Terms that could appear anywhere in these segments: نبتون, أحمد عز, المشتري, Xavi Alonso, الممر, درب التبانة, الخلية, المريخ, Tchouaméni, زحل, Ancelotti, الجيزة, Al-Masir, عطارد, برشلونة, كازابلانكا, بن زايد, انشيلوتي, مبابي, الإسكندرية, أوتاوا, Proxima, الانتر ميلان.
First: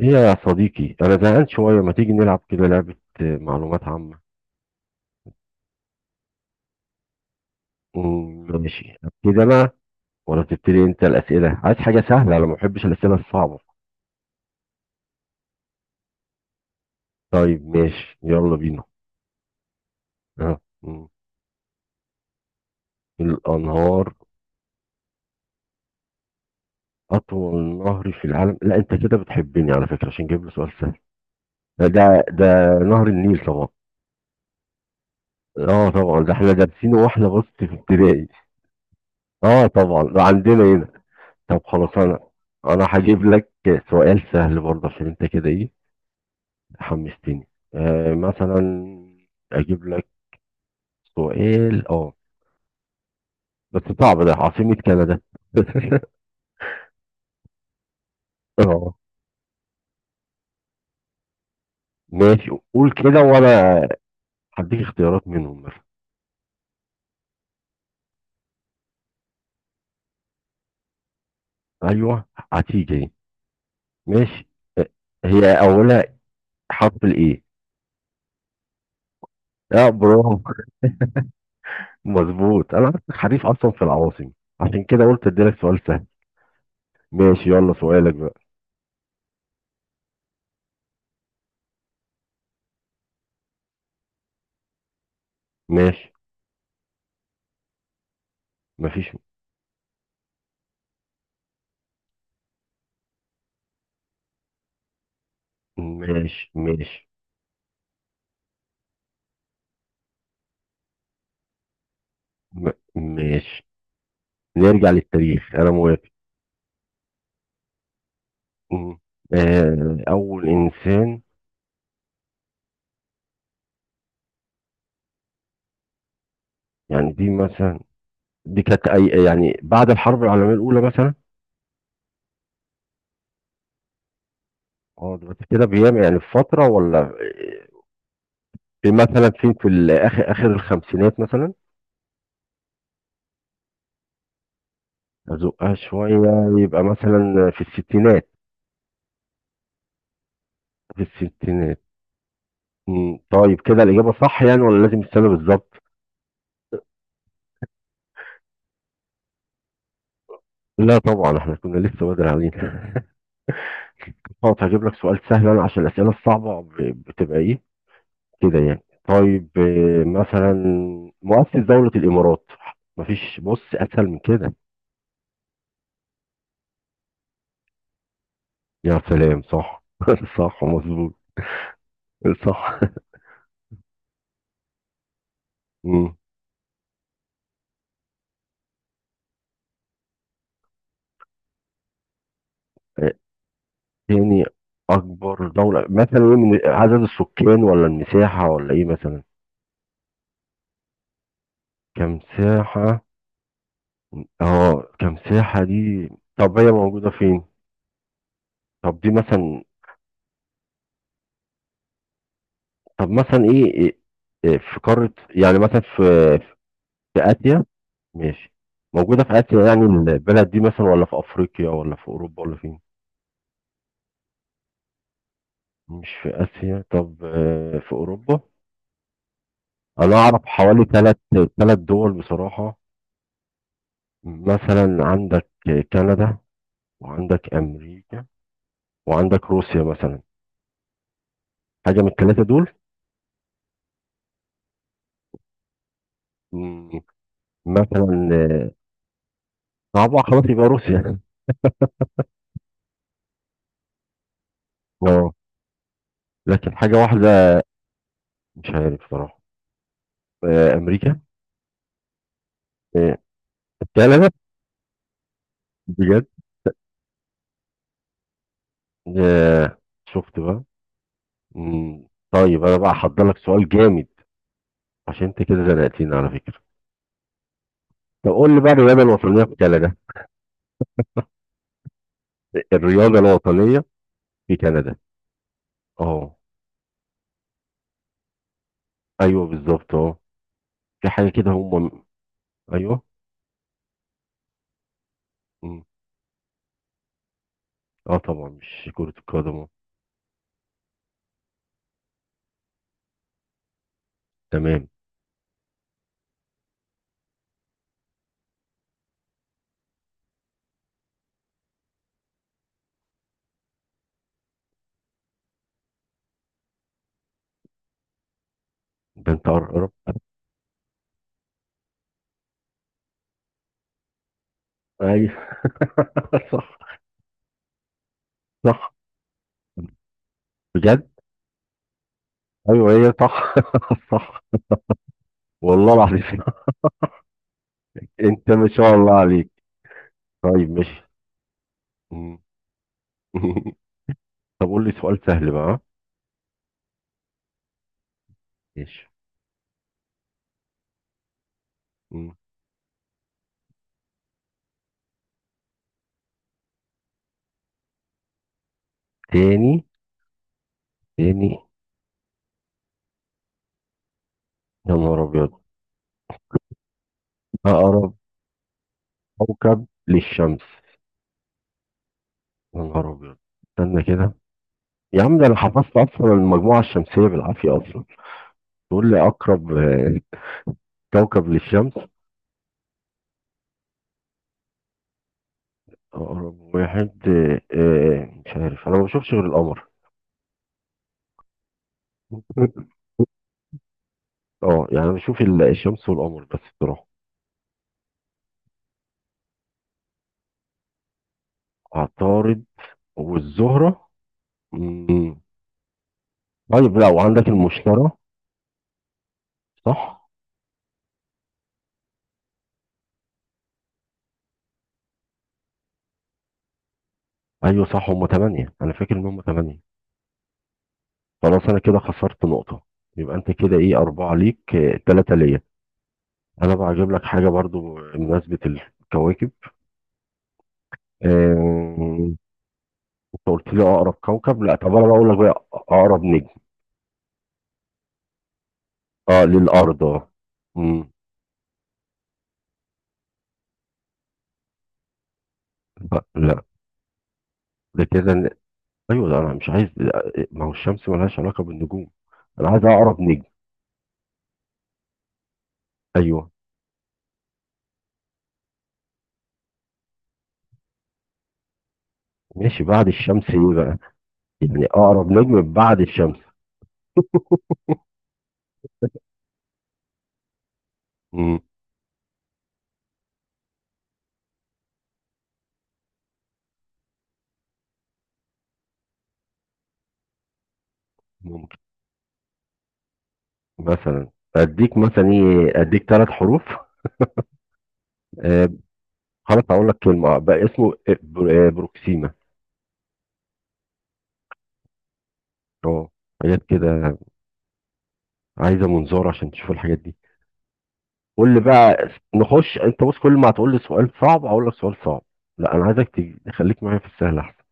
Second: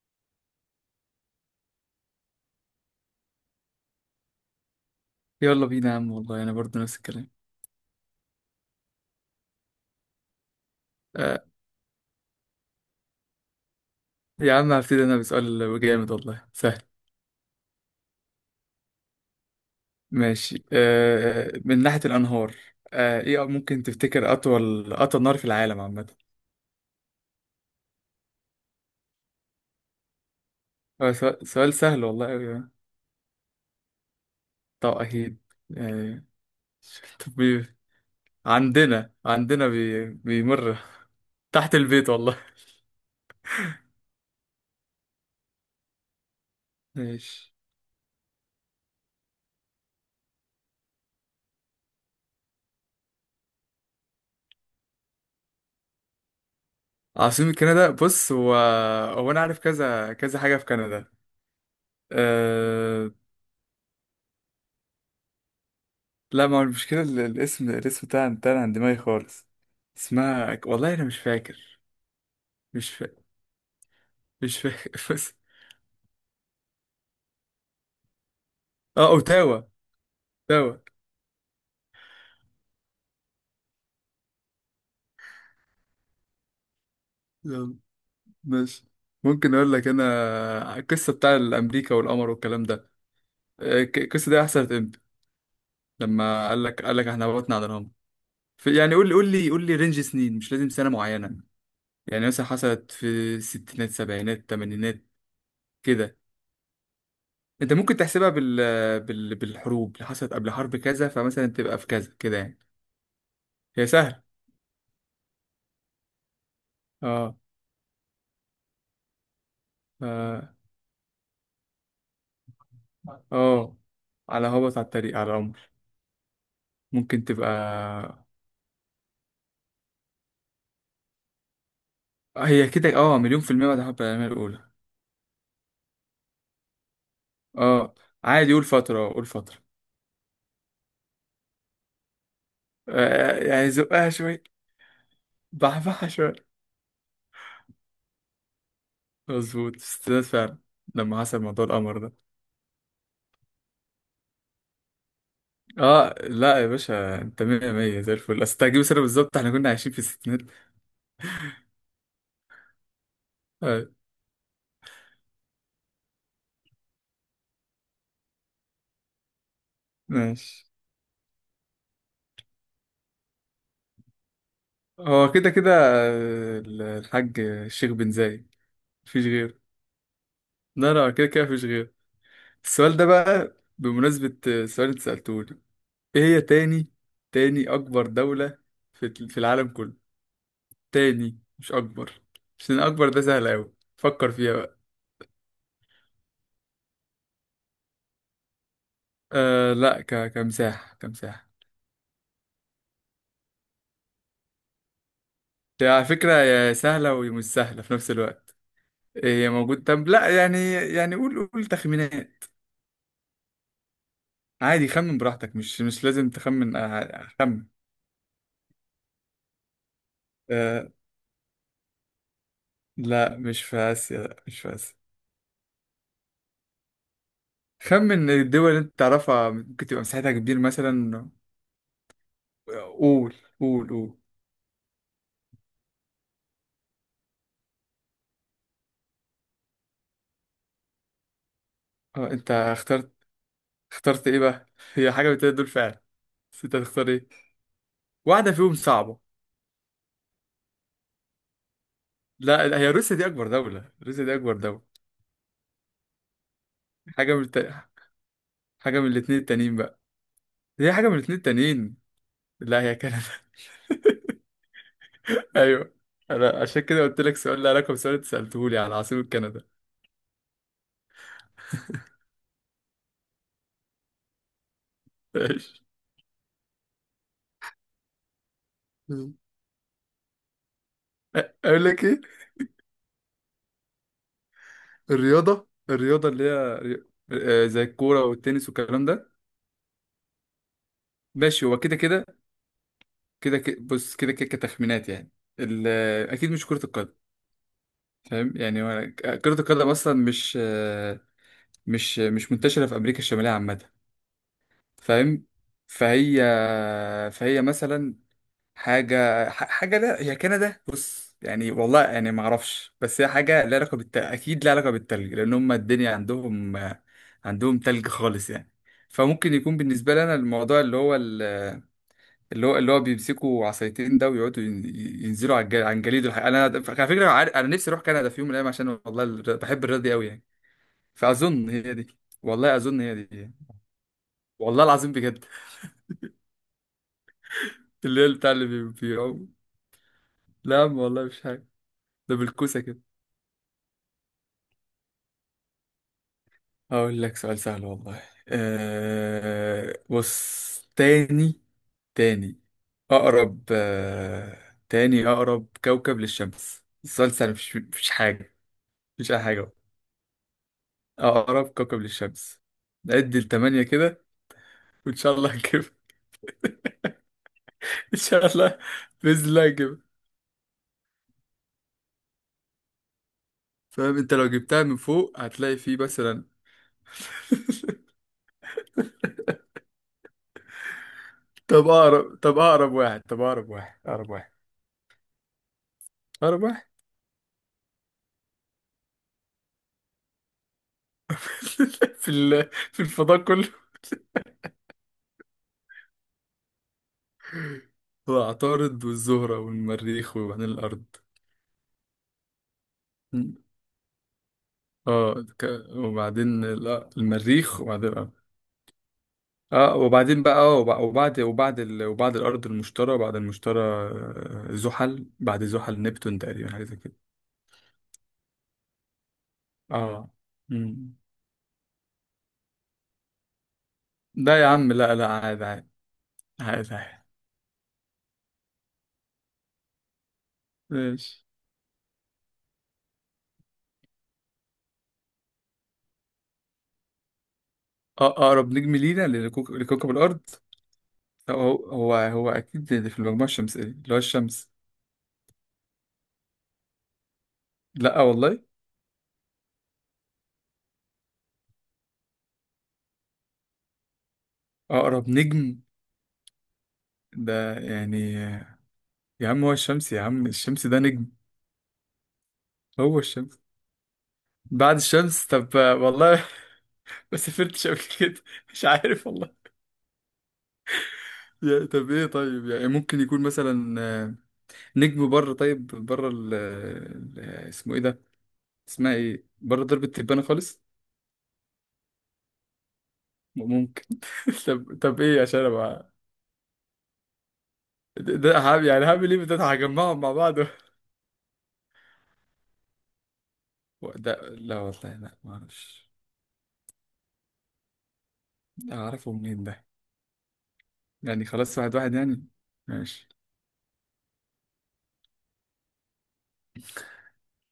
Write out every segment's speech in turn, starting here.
ايه يا صديقي، انا زهقان شويه، ما تيجي نلعب كده لعبه؟ آه، معلومات عامه. يلا بينا يا عم، والله انا برضه نفس الكلام. ماشي، ابتدي انا، ولا تبتدي انت آه، الاسئله؟ عايز حاجه سهله، انا ما بحبش الاسئله الصعبه. يا عم هبتدي انا بسؤال جامد والله سهل. طيب ماشي، يلا بينا. أه. ماشي، آه، من ناحية الانهار. آه، ايه ممكن الانهار. تفتكر اطول نهر في العالم عامة؟ اطول نهر في العالم؟ لا، انت كده بتحبني على فكره عشان جايب لي سؤال سهل. آه، سؤال ده سهل ده والله أوي يعني. ده نهر النيل طبعا. طب اكيد. اه طبعا، آه، ده احنا دارسينه واحنا، طب بص، في بي- ابتدائي. عندنا اه عندنا طبعا، بي ده عندنا بيمر هنا. طب تحت خلاص، البيت انا والله. انا هجيب لك سؤال سهل برضه عشان انت كده ايه، حمستني. ماشي. مثلا اجيب لك سؤال، بس صعب. ده عاصمة كندا. عاصمة كندا، بص هو اه هو انا عارف كذا كذا حاجة في كندا. ماشي، قول آه، كده وانا هديك اختيارات منهم مثلا. لا ما هو المشكلة الاسم، بتاعنا عن دماغي خالص. اسمها، والله أنا مش فاكر. ايوه، هتيجي مش دي. فاكر. ماشي. مش آه، فاكر بس. هي اولها حرف الايه. اه، أوتاوا. اه، برافو. أوتاوا. مظبوط، انا عارفك حريف اصلا في العواصم، عشان كده قلت اديلك سؤال سهل. ماشي، يلا يلا. سؤالك بقى. ماشي. ممكن أقول لك أنا القصة بتاع الأمريكا والقمر والكلام ده؟ آه، القصة دي حصلت إمتى؟ ماشي. لما قال لك إحنا هبطنا على القمر يعني قول مفيش. لي، قول لي رينج سنين، مش لازم سنة معينة. يعني مثلا حصلت في الستينات، سبعينات، تمانينات كده. ماشي، ماشي. انت ممكن تحسبها بالحروب اللي حصلت قبل حرب كذا، فمثلا تبقى في كذا كده يعني. م- ماشي. هي سهل. نرجع للتاريخ، انا موافق. اه. مم. آه، أول اه. إنسان. آه. على هبط على الطريق على العمر. يعني ممكن دي مثلا، تبقى دي كانت أي، يعني بعد الحرب العالمية الأولى مثلا. هي كده، اه، مليون في المية بعد حب العالمية الأولى. اه دلوقتي كده بيام، يعني في فترة ولا؟ اه عادي، قول في فترة. قول مثلا فين، فترة. في الآخر آخر الخمسينات مثلا. آه يعني زقها شوية. أزقها بحبحها شوية. شوية. يبقى مثلا في الستينات. مظبوط استناد فعلا في لما حصل موضوع الستينات. القمر ده. مم. طيب كده الإجابة صح يعني، ولا لازم السنة بالظبط؟ اه، لا يا باشا، انت مية مية زي الفل، اصل تجيب سنة بالظبط. احنا كنا عايشين في الستينات. لا طبعا، احنا كنا لسه بدري علينا. آه. طب هجيب لك سؤال سهل أنا، عشان الأسئلة الصعبة بتبقى إيه كده يعني. طيب، مثلا ماشي. مؤسس دولة الإمارات. مفيش بص أسهل من كده. هو كده كده، آه، الحاج الشيخ بن زايد. يا مفيش سلام، غيره. صح! صح، لا لا، مظبوط. كده كده مفيش غيره. صح. السؤال ده بقى بمناسبة سؤال انت سألتوني. مم. ايه هي تاني أكبر دولة في العالم كله؟ تاني مش أكبر، عشان أكبر آه، ده سهل أوي، فكر تاني فيها بقى. أكبر دولة مثلا إيه، من عدد السكان ولا المساحة ولا إيه مثلا؟ أه لا، كمساحة. كمساحة. كم ساحة. اه، كم ساحة هي على دي. فكرة طب هي يا موجودة سهلة فين؟ ومش سهلة في نفس الوقت. طب دي هي مثلا. موجود، طب لا يعني، يعني قول، قول تخمينات. طب مثلا إيه، في عادي قارة خمن براحتك، يعني، مثلا مش في مش لازم تخمن. في آسيا. خمن. ماشي، موجودة في آسيا يعني، البلد دي مثلا، أه ولا في أفريقيا ولا في أوروبا ولا فين؟ لا، مش في آسيا. لا مش في آسيا. مش في آسيا؟ طب في خمن أوروبا. الدول اللي انت تعرفها ممكن تبقى أنا مساحتها أعرف كبير حوالي ثلاث مثلا. ثلاث دول بصراحة. قول قول قول. مثلا عندك كندا، وعندك أمريكا، وعندك روسيا مثلا، حاجة من اه الثلاثة انت دول. اخترت، اخترت ايه بقى؟ هي حاجه من التلاتة دول فعلا، بس انت مم، هتختار ايه؟ مثلا واحده فيهم صعبه. صعبة، خلاص يبقى روسيا. لا لا، هي روسيا دي اكبر دوله. روسيا دي اكبر دوله. اه، لكن حاجة حاجه من الت... واحدة مش حاجه من عارف صراحة. الاثنين التانيين بقى. آه، هي حاجه من أمريكا. الاثنين التانيين. لا هي آه، كندا. كندا. ايوه، بجد؟ انا عشان كده قلت لك سؤال له علاقه بسؤال انت سالته لي على عاصمه كندا. آه، شفت بقى. مم. طيب انا بقى هحضر لك سؤال جامد عشان انت كده ماشي. زنقتني على فكره. طب قول لي بقى، الرياضه الوطنيه في كندا. اقول لك ايه؟ الرياضه الوطنيه في كندا. الرياضه، اه. آه، زي الكوره والتنس والكلام ده. ايوه بالظبط، اه. في حاجه كده ماشي هو كده هم. كده. ايوه. كده بص كده كده كتخمينات يعني. مم. ال... اكيد مش كرة القدم. اه طبعا فاهم يعني مش هو كره القدم. كرة أه. القدم اصلا مش منتشرة في امريكا الشمالية عامة. تمام. فاهم. فهي. فهي مثلا حاجة. حاجة، لا هي كندا، بص يعني، والله يعني ما اعرفش، بس هي حاجة لها علاقة اكيد لها علاقة بالتلج، لان هم الدنيا عندهم، عندهم تلج خالص يعني. ده انت فممكن يكون قرب. بالنسبة لنا الموضوع اللي هو، اللي هو بيمسكوا عصايتين ده ويقعدوا ينزلوا ايوه. على عن جليده الحقيقة. انا صح، على فكره انا نفسي اروح كندا في يوم من الايام، عشان صح، والله بحب الرياضه دي قوي يعني. بجد. فاظن هي دي، والله ايوه، اظن هي هي دي صح. يعني. صح. والله العظيم بجد. والله العظيم. اللي هي انت بتاع ما شاء الله عليك. بيعوم. طيب، لا يا عم ماشي. والله مش حاجه، ده مم. بالكوسه كده. طب قول لي سؤال سهل بقى. هقول لك سؤال سهل والله. ماشي. أه بص، تاني. مم. تاني اقرب أه تاني اقرب كوكب للشمس. السؤال سهل، مش مش حاجه، مش اي حاجه. تاني، تاني، أقرب كوكب للشمس. نعد لتمانية كده يا وإن نهار شاء الله أبيض! هجيبها. أقرب إن شاء الله، بإذن الله كوكب هجيبها. للشمس. يا نهار أبيض، استنى فاهم كده. أنت لو جبتها من يا عم، فوق ده أنا هتلاقي حفظت فيه أصلا مثلا. المجموعة الشمسية بالعافية أصلا. تقول لي أقرب، كوكب طب للشمس. أقرب، طب أقرب واحد، طب أقرب واحد. أقرب واحد. أقرب أقرب واحد. واحد؟ مش عارف، أنا ما بشوفش غير القمر. في في الفضاء كله. أه يعني أنا بشوف الشمس والقمر بس بصراحة. هو عطارد والزهرة والمريخ وبعدين الأرض. عطارد م. والزهرة. مم. اه وبعدين طيب، لا، وعندك المريخ وبعدين المشتري. الأرض. اه صح؟ وبعدين بقى، اه وبعد، وبعد الارض المشتري، بعد المشتري آه، زحل، بعد زحل نبتون، تقريبا حاجه زي كده. أيوه صح، هما تمانية، أنا فاكر إن هما تمانية. اه. مم. خلاص، انا كده خسرت نقطة، يبقى انت كده ايه، اربعة ليك، لا يا عم لا لا، تلاتة ليا. عادي عادي، انا بقى عادي هجيب عادي. لك حاجة برضو بمناسبة الكواكب. ماشي. آه، انت قلت لي اقرب كوكب، لا طب انا بقول لك بقى اقرب نجم. آه، اقرب نجم لينا اه، للارض، لكوكب اه. الارض؟ مم. هو هو هو اكيد في المجموعه الشمسيه، اللي هو الشمس. لا، لا، ده لا كده والله. ايوه، ده انا مش عايز. لا، ما هو الشمس ملهاش علاقة بالنجوم، انا عايز اقرب نجم. اقرب نجم؟ ايوه. ده يعني، آه، يا عم هو الشمس، يا عم الشمس ده نجم. ماشي، بعد هو الشمس الشمس. ايه بقى؟ يعني بعد اقرب الشمس نجم طب، آه، بعد الشمس. والله ما سافرتش قبل كده، مش عارف والله. مم. طب ايه؟ طيب يعني ممكن يكون مثلا، آه، نجم بره. طيب بره اسمه ايه ده؟ اسمها ايه بره درب التبانة خالص؟ ممكن. ممكن. مثلا اديك طب، طب مثلا ايه عشان ايه، اديك ابقى، ثلاث حروف. ده ده آه، هعمل يعني، هعمل ايه خلاص ده، هقول لك هجمعهم كلمة، مع بعض. بقى اسمه بروكسيما. ده لا والله، لا ما اه، اعرفش. حاجات كده عايزة منظار اعرفه عشان منين تشوف ده؟ الحاجات دي. يعني قول لي خلاص، واحد بقى، واحد يعني. نخش. انت بص، ماشي. كل ما هتقول لي سؤال صعب هقول لك سؤال صعب. لا، انا عايزك تخليك معايا في السهل احسن.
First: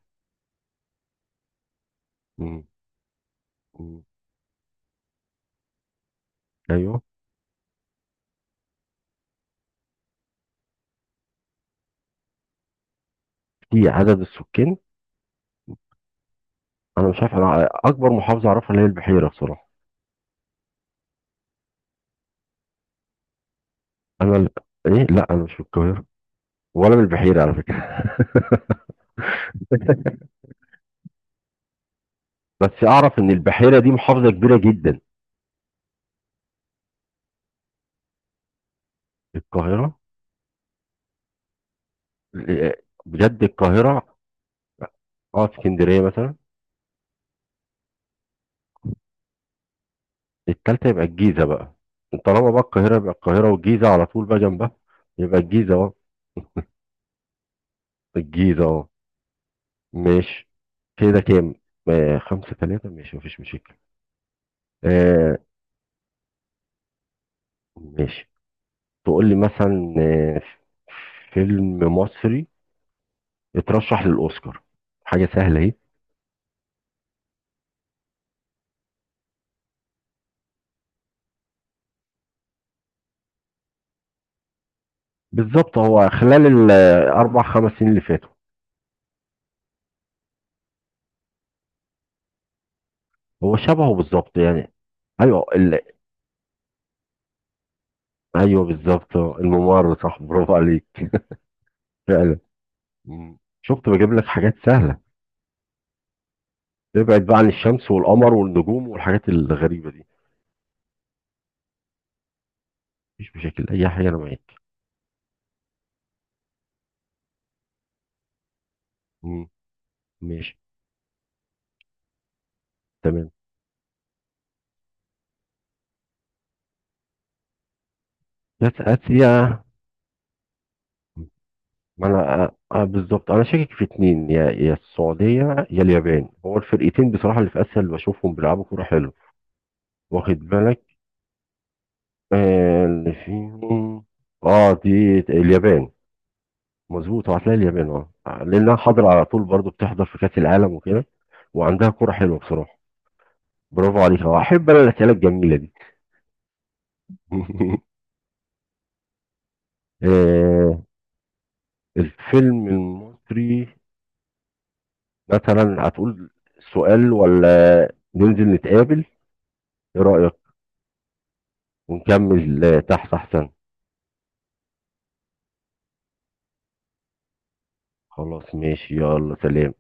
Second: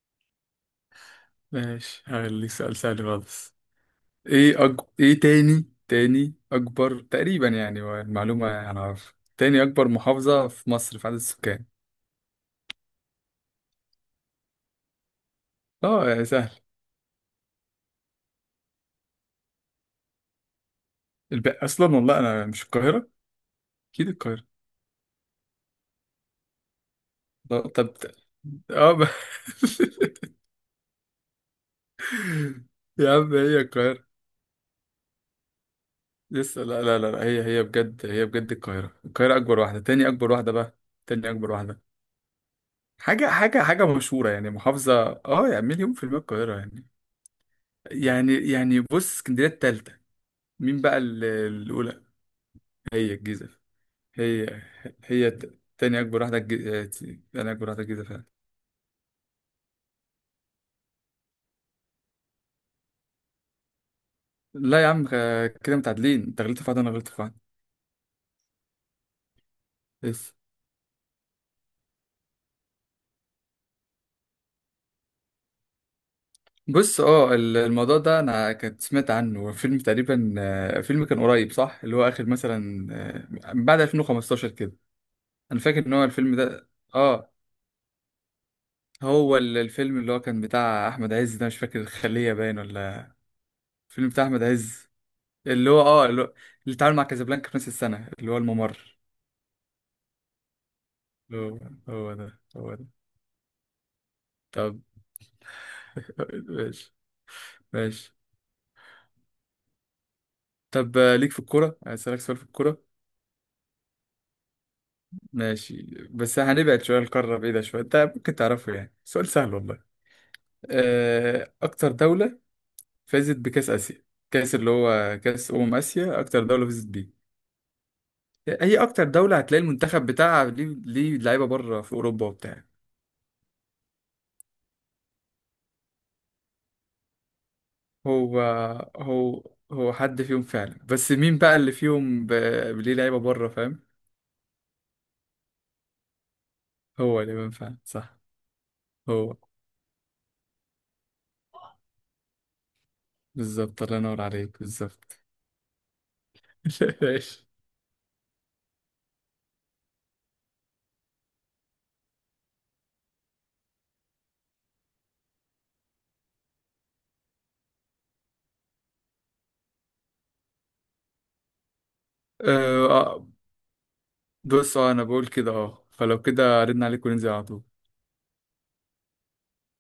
ماشي هخليك مم. سؤال سهل خالص. مم. ايه تاني، تاني اكبر ايوه، تقريبا يعني المعلومة انا عارف، تاني اكبر محافظة في مصر في عدد السكان. في عدد السكان. اه سهل. انا مش عارف، انا اكبر محافظة اعرفها اللي هي البحيرة بصراحة. اصلا والله انا مش، القاهره اكيد انا القاهره. ايه، لا، انا مش من القاهرة ولا من البحيرة على لا، فكرة. طب اه بس يا اعرف ان عم هي البحيرة دي القاهره محافظة كبيرة جدا. لسه. لا لا لا لا، هي هي بجد، هي بجد القاهره. القاهره اكبر واحده، القاهرة. تاني اكبر واحده بقى. تاني اكبر واحده. آه، حاجه، بجد حاجه حاجه القاهرة؟ مشهوره يعني محافظه، اه، اه يعني مليون اسكندرية في المية مثلا. القاهره يعني. يعني بص، اسكندريه التالتة. مين التالتة؟ بقى يبقى الجيزة بقى. الاولى؟ طالما بقى القاهرة، يبقى هي القاهرة الجيزه. والجيزة على طول بقى هي، جنبها. هي يبقى الجيزة، اه. تاني اكبر واحده آه، تاني اكبر واحده الجيزه فعلا. الجيزة، اه. ماشي، كده كام؟ آه، خمسة تلاتة، ماشي مفيش مشاكل. لا يا عم، آه، آه، كده متعادلين، انت غلطت في واحد انا غلطت في واحد. ماشي، تقول لي مثلا، بس فيلم مصري اترشح للأوسكار، حاجة سهلة اهي. بص اه الموضوع ده انا كنت سمعت عنه فيلم، تقريبا آه، فيلم كان قريب صح، اللي هو اخر مثلا آه، بعد 2015 كده. انا بالظبط، فاكر ان هو هو الفيلم خلال ده. اه الأربع خمس سنين اللي فاتوا. هو الفيلم اللي هو كان بتاع احمد عز ده، مش فاكر الخلية باين ولا. هو شبهه الفيلم بتاع بالظبط احمد يعني. عز، أيوه، اللي هو اه اللي، هو اللي اتعامل مع كازابلانكا في نفس السنة، اللي هو أيوه الممر. بالظبط، آه، الممر، صح، برافو عليك. هو. هو ده. فعلا. هو ده. مم. شفت بجيب لك حاجات طب سهلة، ماشي. ابعد بقى عن الشمس ماشي، والقمر والنجوم والحاجات الغريبة دي. طب آه، ليك في الكورة، اسألك سؤال في الكورة؟ مفيش مشاكل، أي حاجة أنا معاك. ماشي، بس هنبعد شوية، القارة بعيدة شوية، انت ممكن تعرفه يعني، سؤال مم. سهل والله. ماشي، آه، أكتر دولة تمام. فازت بكأس آسيا، كأس اللي هو كأس أمم آسيا، أكتر دولة فازت بيه. جت هي أكتر آسيا. دولة هتلاقي المنتخب بتاعها ليه، ليه لعيبة بره في ما أوروبا أنا، وبتاع. بالظبط، أنا شاكك في اتنين، يا السعودية يا اليابان، هو الفرقتين بصراحة اللي في آسيا اللي بشوفهم هو بيلعبوا كورة حلو. هو، هو حد واخد فيهم فعلا، بالك، بس مين بقى اللي فيهم آه، ليه اللي لعيبة بره، فاهم. فيهم اه دي اليابان. هو مظبوط، اللي هو بيبان هتلاقي فعلا اليابان، صح. اه لأنها حاضرة على هو. طول، برضو بتحضر في كأس العالم وكده، وعندها كورة حلوة بصراحة. بالظبط، الله برافو ينور عليك، اهو عليك، احب انا الاسئله بالظبط. الجميله دي. ماشي. آه، الفيلم المصري مثلا، هتقول سؤال ولا ننزل نتقابل؟ ايه رأيك، ونكمل تحت آه، احسن. بص اه انا بقول كده اه، فلو كده ردنا عليك وننزل على طول. خلاص، ماشي، يلا سلام.